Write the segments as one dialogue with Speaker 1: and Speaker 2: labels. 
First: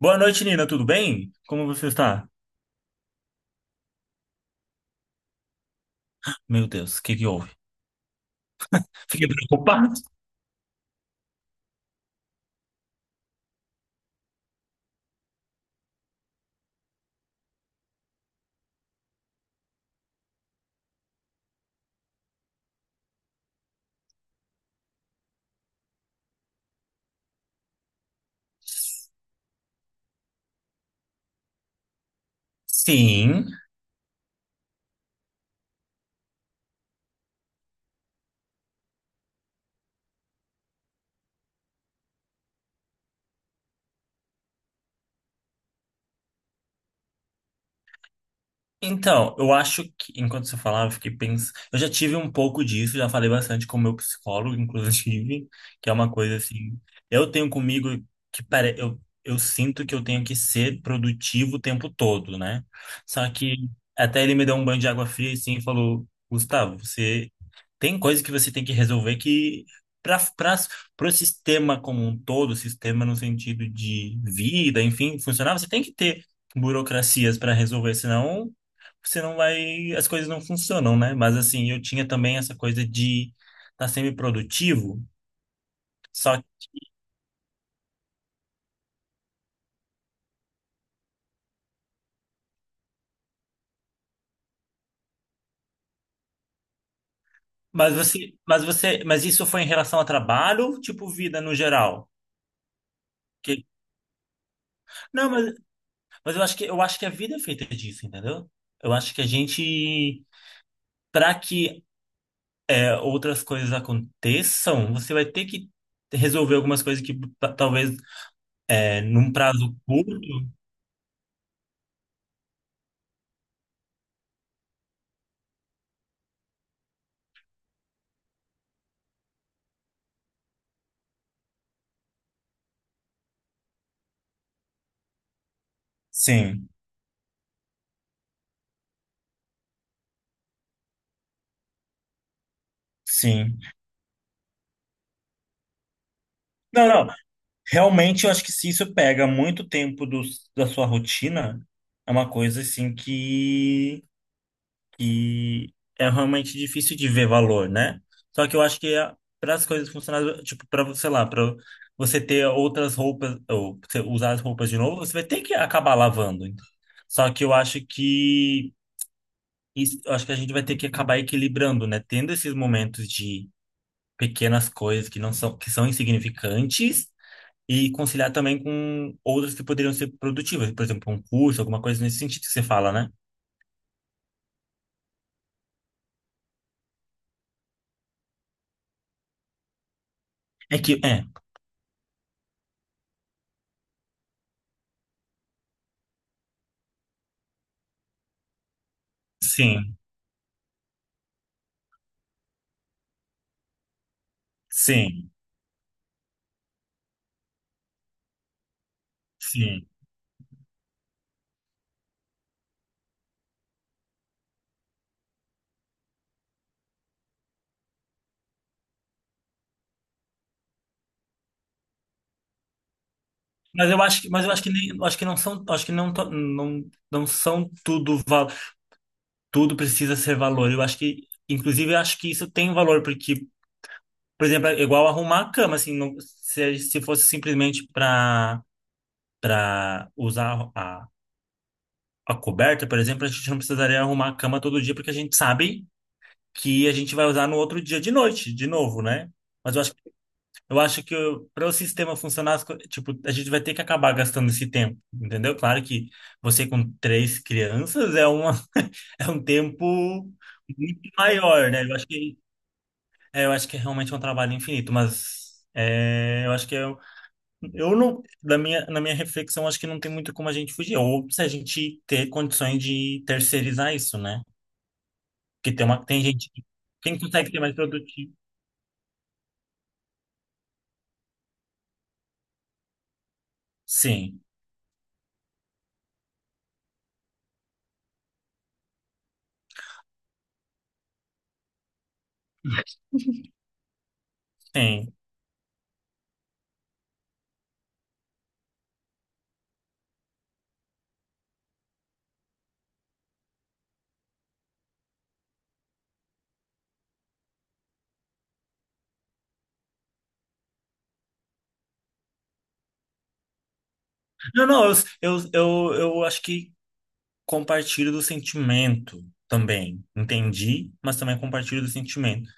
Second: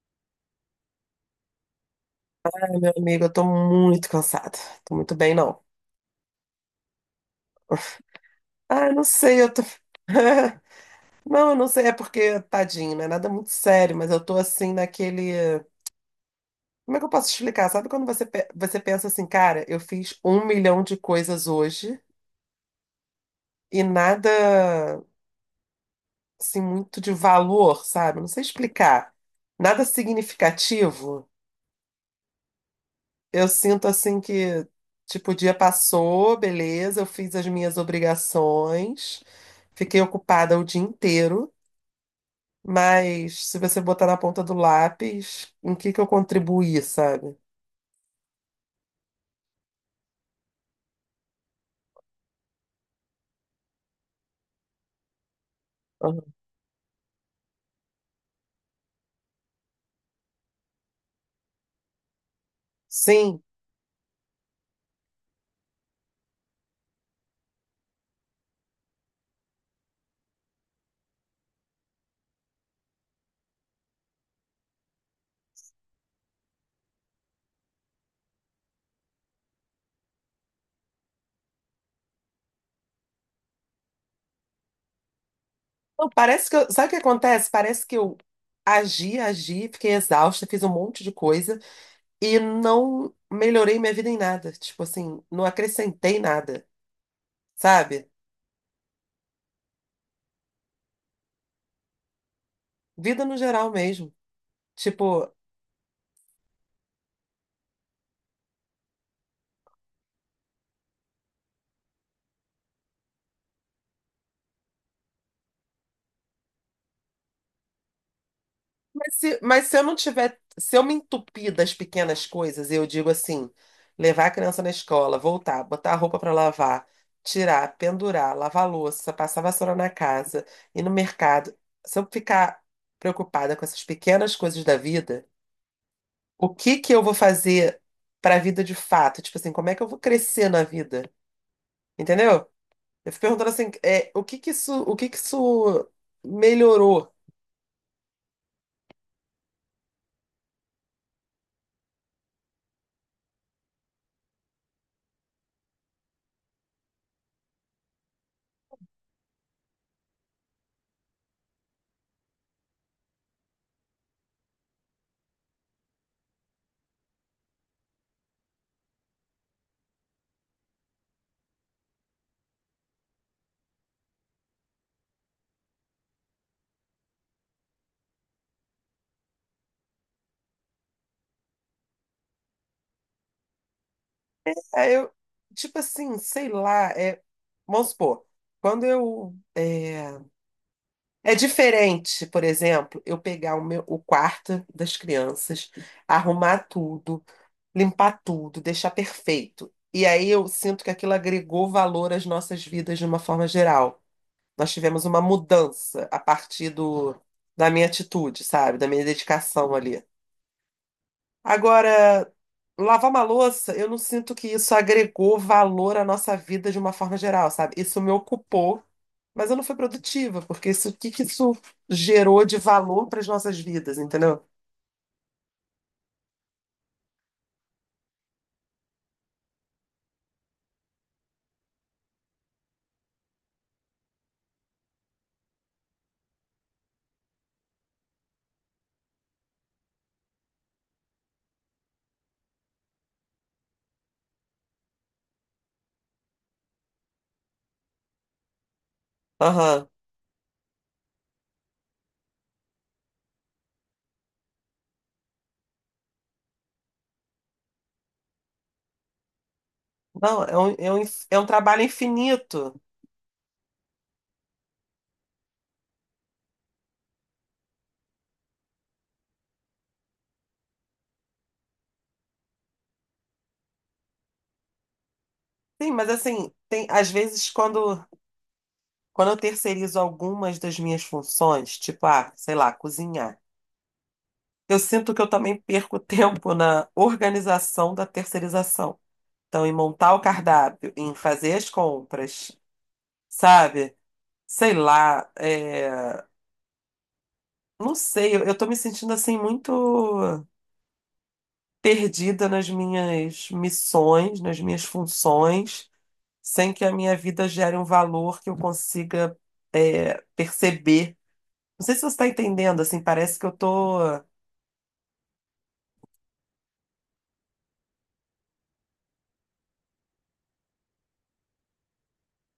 Speaker 1: Boa noite, Nina. Tudo bem? Como você está?
Speaker 2: Meu amigo, eu tô muito cansada. Tô muito bem, não.
Speaker 1: Meu Deus, o que que houve?
Speaker 2: Eu não
Speaker 1: Fiquei
Speaker 2: sei, eu tô.
Speaker 1: preocupado.
Speaker 2: Não, eu não sei, é porque, tadinho, não é nada muito sério, mas eu tô assim naquele. Como é que eu posso explicar? Sabe quando você, você pensa assim, cara, eu fiz um milhão de coisas hoje e nada, assim, muito de valor, sabe? Não sei explicar. Nada significativo.
Speaker 1: Sim.
Speaker 2: Eu sinto assim que, tipo, o dia passou, beleza, eu fiz as minhas obrigações, fiquei ocupada o dia inteiro, mas se você botar na ponta do lápis, em que eu contribuí, sabe?
Speaker 1: Então, eu acho que, enquanto você falava, eu fiquei pensando. Eu já tive um pouco disso, já falei bastante com o meu psicólogo, inclusive, que é uma
Speaker 2: Aham.
Speaker 1: coisa assim. Eu tenho comigo que pare... eu sinto que eu tenho que ser produtivo o tempo todo, né? Só
Speaker 2: Sim.
Speaker 1: que até ele me deu um banho de água fria assim, e falou: Gustavo, você tem coisa que você tem que resolver que. Para o sistema como um todo, sistema no sentido de vida, enfim, funcionar, você tem que ter burocracias para resolver, senão você não vai, as coisas não funcionam, né? Mas assim, eu tinha também essa coisa de estar tá sempre produtivo,
Speaker 2: Não,
Speaker 1: só
Speaker 2: parece que eu, sabe o que acontece? Parece que eu agi, agi, fiquei exausta, fiz um monte de coisa e não melhorei minha vida em nada. Tipo assim, não acrescentei nada,
Speaker 1: mas
Speaker 2: sabe?
Speaker 1: você, mas você, mas isso foi em relação a trabalho, tipo vida no geral?
Speaker 2: Vida no
Speaker 1: Que,
Speaker 2: geral mesmo.
Speaker 1: não,
Speaker 2: Tipo,
Speaker 1: mas eu acho que a vida é feita disso, entendeu? Eu acho que a gente, para que é, outras coisas aconteçam, você vai ter que resolver algumas coisas que pa- talvez é,
Speaker 2: Mas
Speaker 1: num
Speaker 2: se, mas se
Speaker 1: prazo
Speaker 2: eu não
Speaker 1: curto.
Speaker 2: tiver, se eu me entupir das pequenas coisas, eu digo assim, levar a criança na escola, voltar, botar a roupa para lavar, tirar, pendurar, lavar a louça, passar vassoura na casa, ir no mercado. Se eu ficar preocupada com essas pequenas coisas da vida, o
Speaker 1: Sim,
Speaker 2: que que eu vou fazer para a vida de fato? Tipo assim, como é que eu vou crescer na vida? Entendeu? Eu fico perguntando
Speaker 1: sim.
Speaker 2: assim, o que que isso, o que que isso
Speaker 1: Não,
Speaker 2: melhorou?
Speaker 1: não. Realmente, eu acho que se isso pega muito tempo do, da sua rotina, é uma coisa assim que é realmente difícil de ver valor, né? Só que eu acho que para as coisas funcionarem, tipo, para, sei lá, para você ter outras roupas, ou você usar as roupas de novo, você vai ter que acabar lavando. Só que eu acho que isso- eu acho que a gente vai ter que acabar equilibrando, né? Tendo esses momentos de pequenas coisas que não são, que são insignificantes e conciliar também com outras que poderiam ser produtivas, por exemplo, um curso, alguma coisa nesse sentido que você fala, né?
Speaker 2: Aí eu, tipo assim, sei lá, vamos supor, quando eu. É,
Speaker 1: É que, é,
Speaker 2: é diferente, por exemplo, eu pegar o meu, o quarto das crianças, arrumar tudo, limpar tudo, deixar perfeito.
Speaker 1: sim,
Speaker 2: E aí eu sinto que aquilo agregou valor às nossas vidas de uma forma geral. Nós tivemos uma
Speaker 1: sim,
Speaker 2: mudança a partir do, da minha atitude, sabe? Da minha dedicação
Speaker 1: sim.
Speaker 2: ali. Agora, lavar uma louça, eu não sinto que isso agregou valor à nossa vida de uma forma geral, sabe? Isso me ocupou, mas eu não fui produtiva, porque isso, o que que isso gerou de valor para as nossas
Speaker 1: Mas
Speaker 2: vidas,
Speaker 1: eu acho que,
Speaker 2: entendeu?
Speaker 1: mas eu acho que nem, eu acho que não são, acho que não, to- não, não são tudo, val- tudo precisa ser valor. Eu acho que, inclusive, eu acho que isso tem valor, porque, por exemplo, é igual arrumar a cama, assim, não- se fosse simplesmente para usar a coberta, por exemplo, a gente não precisaria arrumar a cama todo dia, porque a gente sabe que a gente vai usar no outro dia de noite, de novo, né? Mas
Speaker 2: Aham.
Speaker 1: eu acho que para o sistema funcionar, as co- tipo, a gente vai ter que acabar gastando esse tempo, entendeu? Claro que você com três crianças é uma, é um tempo
Speaker 2: Não, é um, é um,
Speaker 1: muito
Speaker 2: é um
Speaker 1: maior,
Speaker 2: trabalho
Speaker 1: né? Eu acho que,
Speaker 2: infinito.
Speaker 1: é, eu acho que é realmente um trabalho infinito, mas é, eu acho que eu não, na minha reflexão, acho que não tem muito como a gente fugir, ou se a gente ter condições de terceirizar isso, né? Porque tem
Speaker 2: Sim,
Speaker 1: uma,
Speaker 2: mas
Speaker 1: tem
Speaker 2: assim,
Speaker 1: gente,
Speaker 2: tem, às
Speaker 1: quem
Speaker 2: vezes
Speaker 1: consegue ser mais
Speaker 2: quando,
Speaker 1: produtivo.
Speaker 2: quando eu terceirizo algumas das minhas funções, tipo, sei lá, cozinhar,
Speaker 1: Sim,
Speaker 2: eu sinto que eu também perco tempo na organização da terceirização. Então, em montar o cardápio, em fazer as compras, sabe? Sei
Speaker 1: sim.
Speaker 2: lá, não sei, eu tô me sentindo assim muito perdida nas minhas missões, nas minhas funções, sem que a minha vida gere um valor que eu consiga perceber. Não sei se você tá entendendo, assim, parece que eu tô.
Speaker 1: Não, não, eu acho que compartilho do sentimento também. Entendi, mas também compartilho do sentimento.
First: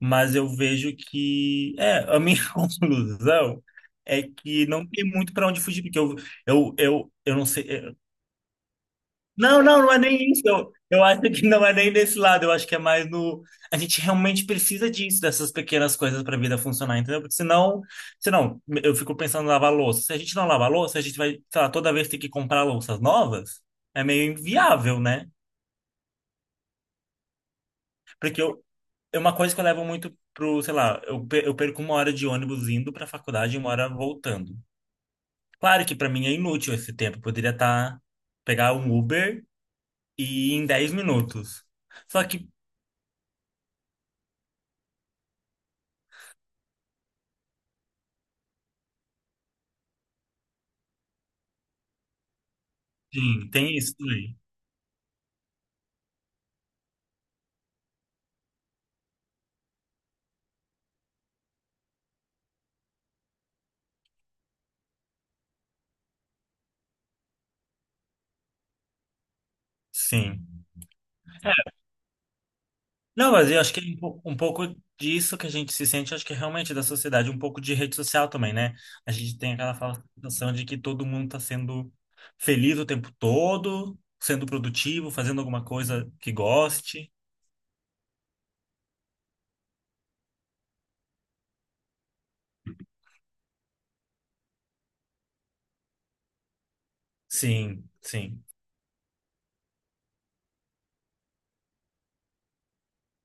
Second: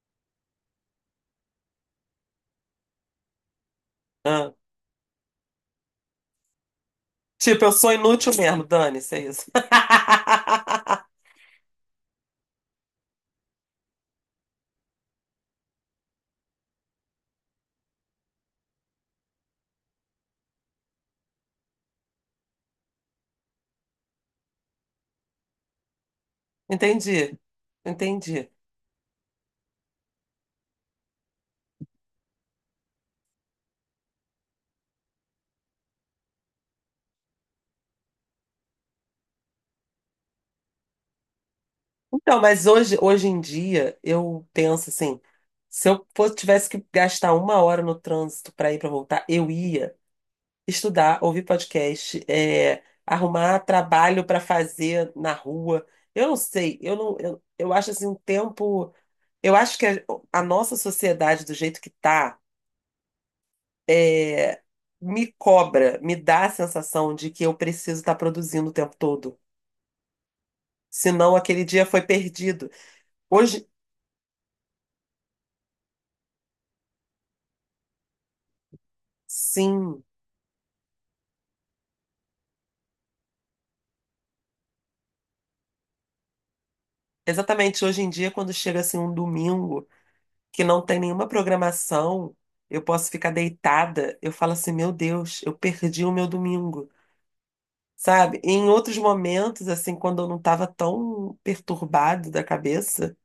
Speaker 1: Mas eu vejo que, é, a minha conclusão é
Speaker 2: Ah,
Speaker 1: que não tem muito para onde fugir, porque eu não
Speaker 2: tipo, eu sou
Speaker 1: sei.
Speaker 2: inútil mesmo, dane-se, é isso.
Speaker 1: Não, não, não é nem isso. Eu acho que não é nem desse lado. Eu acho que é mais no. A gente realmente precisa disso, dessas pequenas coisas para a vida funcionar, entendeu? Porque senão, senão, eu fico pensando em lavar louça. Se a gente não lavar louça, a gente vai, sei lá, toda vez ter que comprar louças novas. É meio inviável, né?
Speaker 2: Entendi,
Speaker 1: Porque
Speaker 2: entendi.
Speaker 1: eu, é uma coisa que eu levo muito pro, sei lá, eu, pe- eu perco uma hora de ônibus indo para a faculdade e uma hora voltando. Claro que para mim é inútil esse tempo. Eu poderia estar, pegar um Uber e ir em 10 minutos. Só
Speaker 2: Então,
Speaker 1: que
Speaker 2: mas hoje, hoje em dia, eu penso assim, se eu fosse, tivesse que gastar uma hora no trânsito para ir para voltar, eu ia estudar, ouvir podcast,
Speaker 1: sim,
Speaker 2: arrumar
Speaker 1: tem isso
Speaker 2: trabalho
Speaker 1: também.
Speaker 2: para fazer na rua. Eu não sei, eu não, eu acho assim um tempo, eu acho que a nossa sociedade do jeito que tá, é, me cobra, me dá a sensação de que eu preciso estar produzindo o tempo todo.
Speaker 1: Sim.
Speaker 2: Senão aquele dia foi perdido.
Speaker 1: Não, mas eu
Speaker 2: Hoje,
Speaker 1: acho que é um pouco disso que a gente se sente, acho que é realmente da sociedade, um pouco de rede social também, né? A gente tem aquela
Speaker 2: sim.
Speaker 1: fala- sensação de que todo mundo está sendo feliz o tempo todo, sendo produtivo, fazendo alguma coisa que goste.
Speaker 2: Exatamente, hoje em dia, quando chega assim um domingo que não tem nenhuma programação, eu posso ficar deitada, eu falo assim, meu Deus, eu perdi o meu domingo,
Speaker 1: Sim,
Speaker 2: sabe?
Speaker 1: sim,
Speaker 2: E em outros momentos, assim, quando eu não estava tão perturbado da cabeça,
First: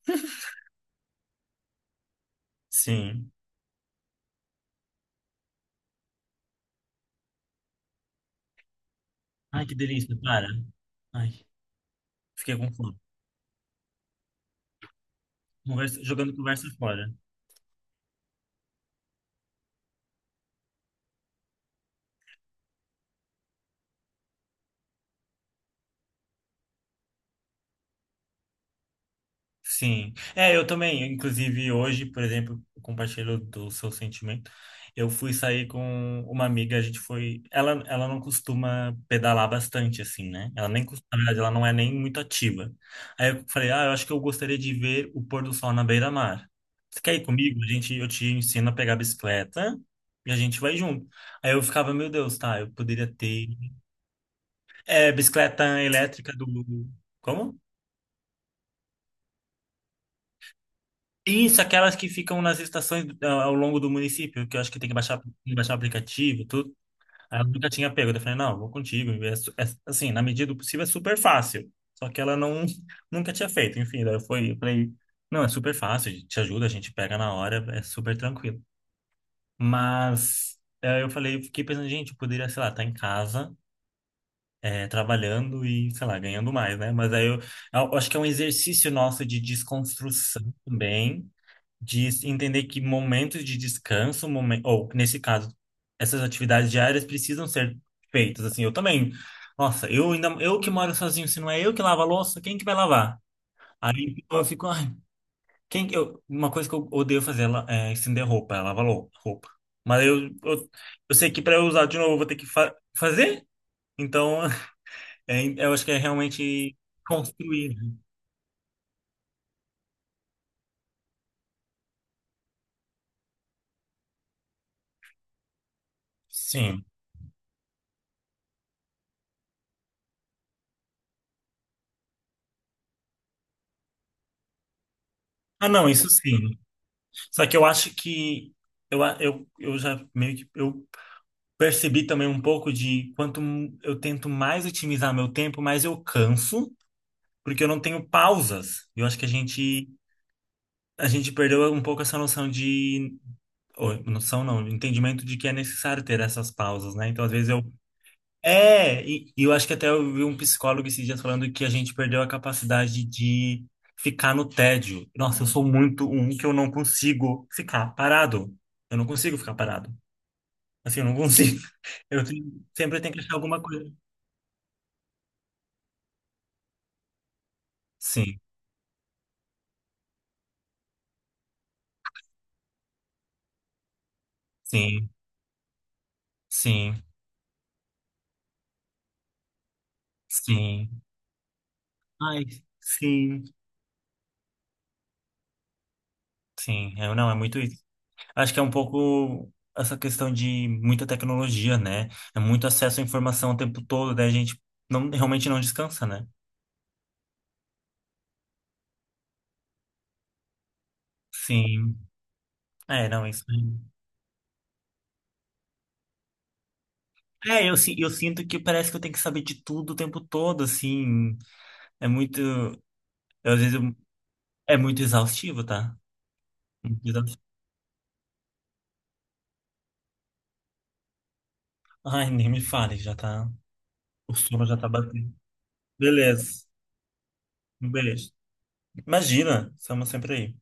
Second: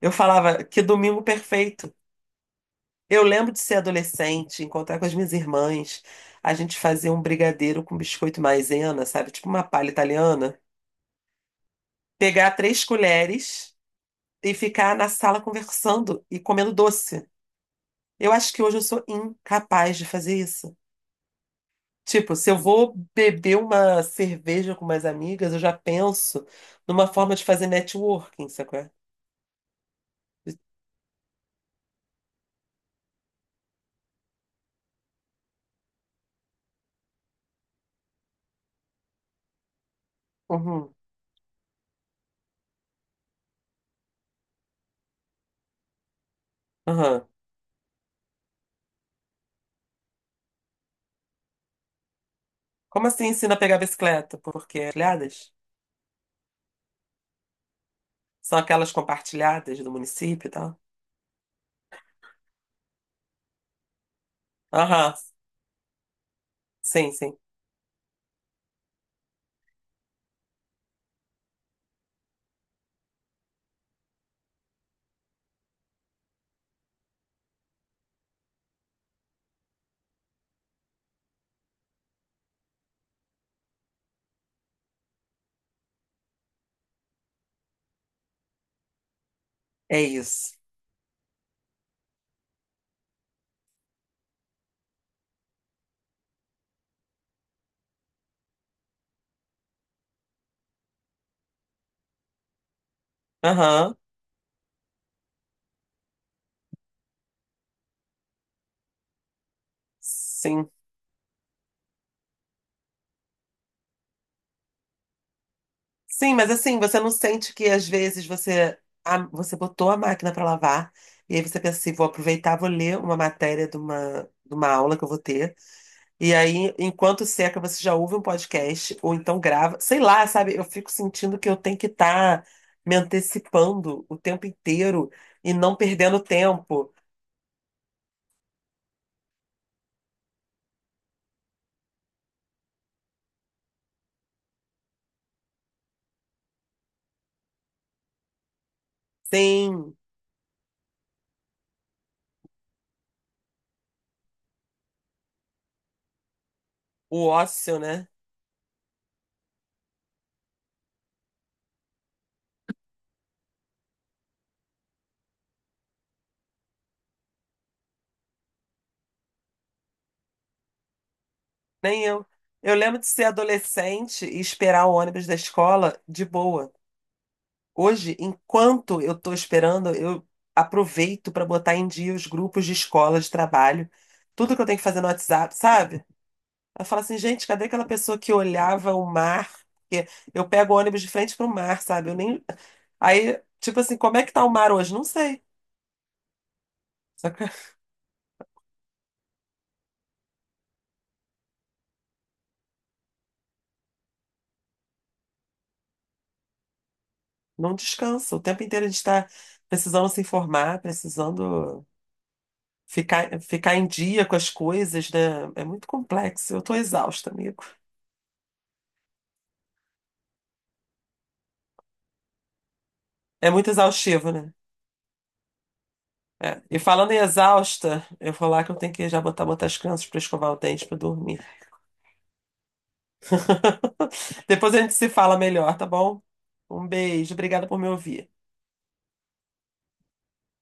Speaker 2: eu falava, que domingo perfeito. Eu
Speaker 1: sim.
Speaker 2: lembro de ser adolescente, encontrar com as minhas irmãs, a gente fazer um brigadeiro com biscoito maisena, sabe? Tipo uma
Speaker 1: Ai, que
Speaker 2: palha
Speaker 1: delícia, para.
Speaker 2: italiana,
Speaker 1: Ai,
Speaker 2: pegar
Speaker 1: fiquei com
Speaker 2: três
Speaker 1: fome.
Speaker 2: colheres e ficar na sala
Speaker 1: Conversa-
Speaker 2: conversando
Speaker 1: jogando
Speaker 2: e
Speaker 1: conversa
Speaker 2: comendo
Speaker 1: fora.
Speaker 2: doce. Eu acho que hoje eu sou incapaz de fazer isso. Tipo, se eu vou beber uma cerveja com umas amigas, eu já penso numa forma de fazer networking, sacou?
Speaker 1: Sim. É, eu também. Inclusive, hoje, por exemplo, eu compartilho do seu sentimento. Eu fui sair com uma amiga, a gente foi. Ela não costuma pedalar bastante, assim, né? Ela nem
Speaker 2: Uhum,
Speaker 1: costuma, na verdade, ela não é nem muito ativa. Aí eu falei, ah, eu acho que eu gostaria de ver o pôr do sol na beira-mar. Você quer ir
Speaker 2: uhum.
Speaker 1: comigo? A gente, eu te ensino a pegar a bicicleta e a gente vai junto. Aí eu ficava, meu Deus, tá, eu
Speaker 2: Como
Speaker 1: poderia
Speaker 2: assim
Speaker 1: ter.
Speaker 2: ensina a pegar bicicleta? Porque
Speaker 1: É,
Speaker 2: compartilhadas?
Speaker 1: bicicleta elétrica do. Como?
Speaker 2: São aquelas compartilhadas do município e tal?
Speaker 1: Isso, aquelas que ficam nas estações ah, ao longo do município, que eu acho que tem que
Speaker 2: Aham,
Speaker 1: baixar, o aplicativo, e tudo.
Speaker 2: sim, sim.
Speaker 1: Aí eu nunca tinha pego. Eu falei, não, vou contigo. É su- é- assim, na medida do possível é super fácil. Só que ela não, nunca tinha feito. Enfim, daí eu fui, eu falei, não, é super fácil, te ajuda, a gente pega na hora, é super tranquilo. Mas eu falei, eu fiquei pensando, gente, eu poderia, sei lá, estar em casa, trabalhando e, sei lá, ganhando mais, né? Mas aí eu acho que é um exercício nosso de
Speaker 2: É
Speaker 1: desconstrução
Speaker 2: isso.
Speaker 1: também de entender que momentos de descanso, momen- ou nesse caso, essas atividades diárias precisam ser feitas. Assim, eu também. Nossa, eu ainda, eu que moro sozinho, se não é eu que lavo a louça, quem que vai lavar?
Speaker 2: Aham,
Speaker 1: Aí eu fico, ai, quem que eu, uma coisa que eu odeio fazer é la- é estender roupa, é lavar lou- roupa. Mas
Speaker 2: sim.
Speaker 1: eu sei que para eu usar de novo eu vou ter que fa fazer. Então, é, eu acho que é
Speaker 2: Sim, mas
Speaker 1: realmente
Speaker 2: assim, você não sente que
Speaker 1: construir.
Speaker 2: às
Speaker 1: Né?
Speaker 2: vezes você, você botou a máquina para lavar e aí você pensa assim, vou aproveitar, vou ler uma matéria de uma aula que eu vou ter. E aí,
Speaker 1: Sim.
Speaker 2: enquanto seca, você já ouve um podcast ou então grava. Sei lá, sabe? Eu fico sentindo que eu tenho que estar me antecipando o tempo inteiro e
Speaker 1: Ah,
Speaker 2: não
Speaker 1: não, isso
Speaker 2: perdendo
Speaker 1: sim.
Speaker 2: tempo
Speaker 1: Só que eu acho que eu, a- eu, eu já meio que eu percebi também um pouco de quanto m- eu tento mais otimizar meu tempo, mais eu canso, porque eu não tenho pausas. Eu acho que a gente
Speaker 2: sem
Speaker 1: perdeu um pouco essa noção de ou, noção não, entendimento de que é necessário ter essas pausas, né? Então,
Speaker 2: o
Speaker 1: às vezes eu
Speaker 2: ócio, né?
Speaker 1: é, e eu acho que até eu vi um psicólogo esses dias falando que a gente perdeu a capacidade de ficar no tédio. Nossa, eu sou muito um que eu não consigo ficar parado. Eu não consigo ficar parado. Assim, eu não consigo.
Speaker 2: Nem
Speaker 1: Eu
Speaker 2: eu.
Speaker 1: tenho-
Speaker 2: Eu lembro
Speaker 1: sempre
Speaker 2: de
Speaker 1: tenho que
Speaker 2: ser
Speaker 1: achar alguma coisa.
Speaker 2: adolescente e esperar o ônibus da escola de boa. Hoje,
Speaker 1: Sim,
Speaker 2: enquanto eu estou esperando, eu aproveito para botar em dia os grupos de escola, de trabalho, tudo que eu tenho que fazer no
Speaker 1: sim,
Speaker 2: WhatsApp, sabe? Eu falo
Speaker 1: sim,
Speaker 2: assim, gente, cadê aquela pessoa que olhava o mar? Porque eu pego o ônibus
Speaker 1: sim.
Speaker 2: de frente para o mar, sabe? Eu nem.
Speaker 1: Ai,
Speaker 2: Aí,
Speaker 1: sim,
Speaker 2: tipo assim, como é que tá o mar hoje? Não sei.
Speaker 1: sim. Eu
Speaker 2: Só
Speaker 1: não, é
Speaker 2: que
Speaker 1: muito isso. Acho que é um pouco essa questão de muita tecnologia, né? É muito acesso à informação o tempo todo, daí a gente não, realmente não descansa, né?
Speaker 2: não descansa. O tempo inteiro a gente está precisando se informar, precisando
Speaker 1: Sim. É, não, isso.
Speaker 2: ficar em dia com as coisas, né? É muito complexo. Eu estou exausta, amigo.
Speaker 1: É, eu, si- eu sinto que parece que eu tenho que saber de tudo o tempo todo, assim. É muito. Eu,
Speaker 2: É
Speaker 1: às
Speaker 2: muito
Speaker 1: vezes eu-
Speaker 2: exaustivo, né?
Speaker 1: é muito exaustivo, tá?
Speaker 2: É, E
Speaker 1: Muito
Speaker 2: falando em
Speaker 1: exaustivo.
Speaker 2: exausta, eu vou lá que eu tenho que já botar, botar as crianças para escovar o dente para dormir.
Speaker 1: Ai, nem me fale, já tá. O sono
Speaker 2: Depois
Speaker 1: já
Speaker 2: a
Speaker 1: tá
Speaker 2: gente se
Speaker 1: batendo.
Speaker 2: fala melhor, tá bom?
Speaker 1: Beleza.
Speaker 2: Um beijo, obrigada por me
Speaker 1: Um beijo.
Speaker 2: ouvir.
Speaker 1: Imagina, estamos sempre aí.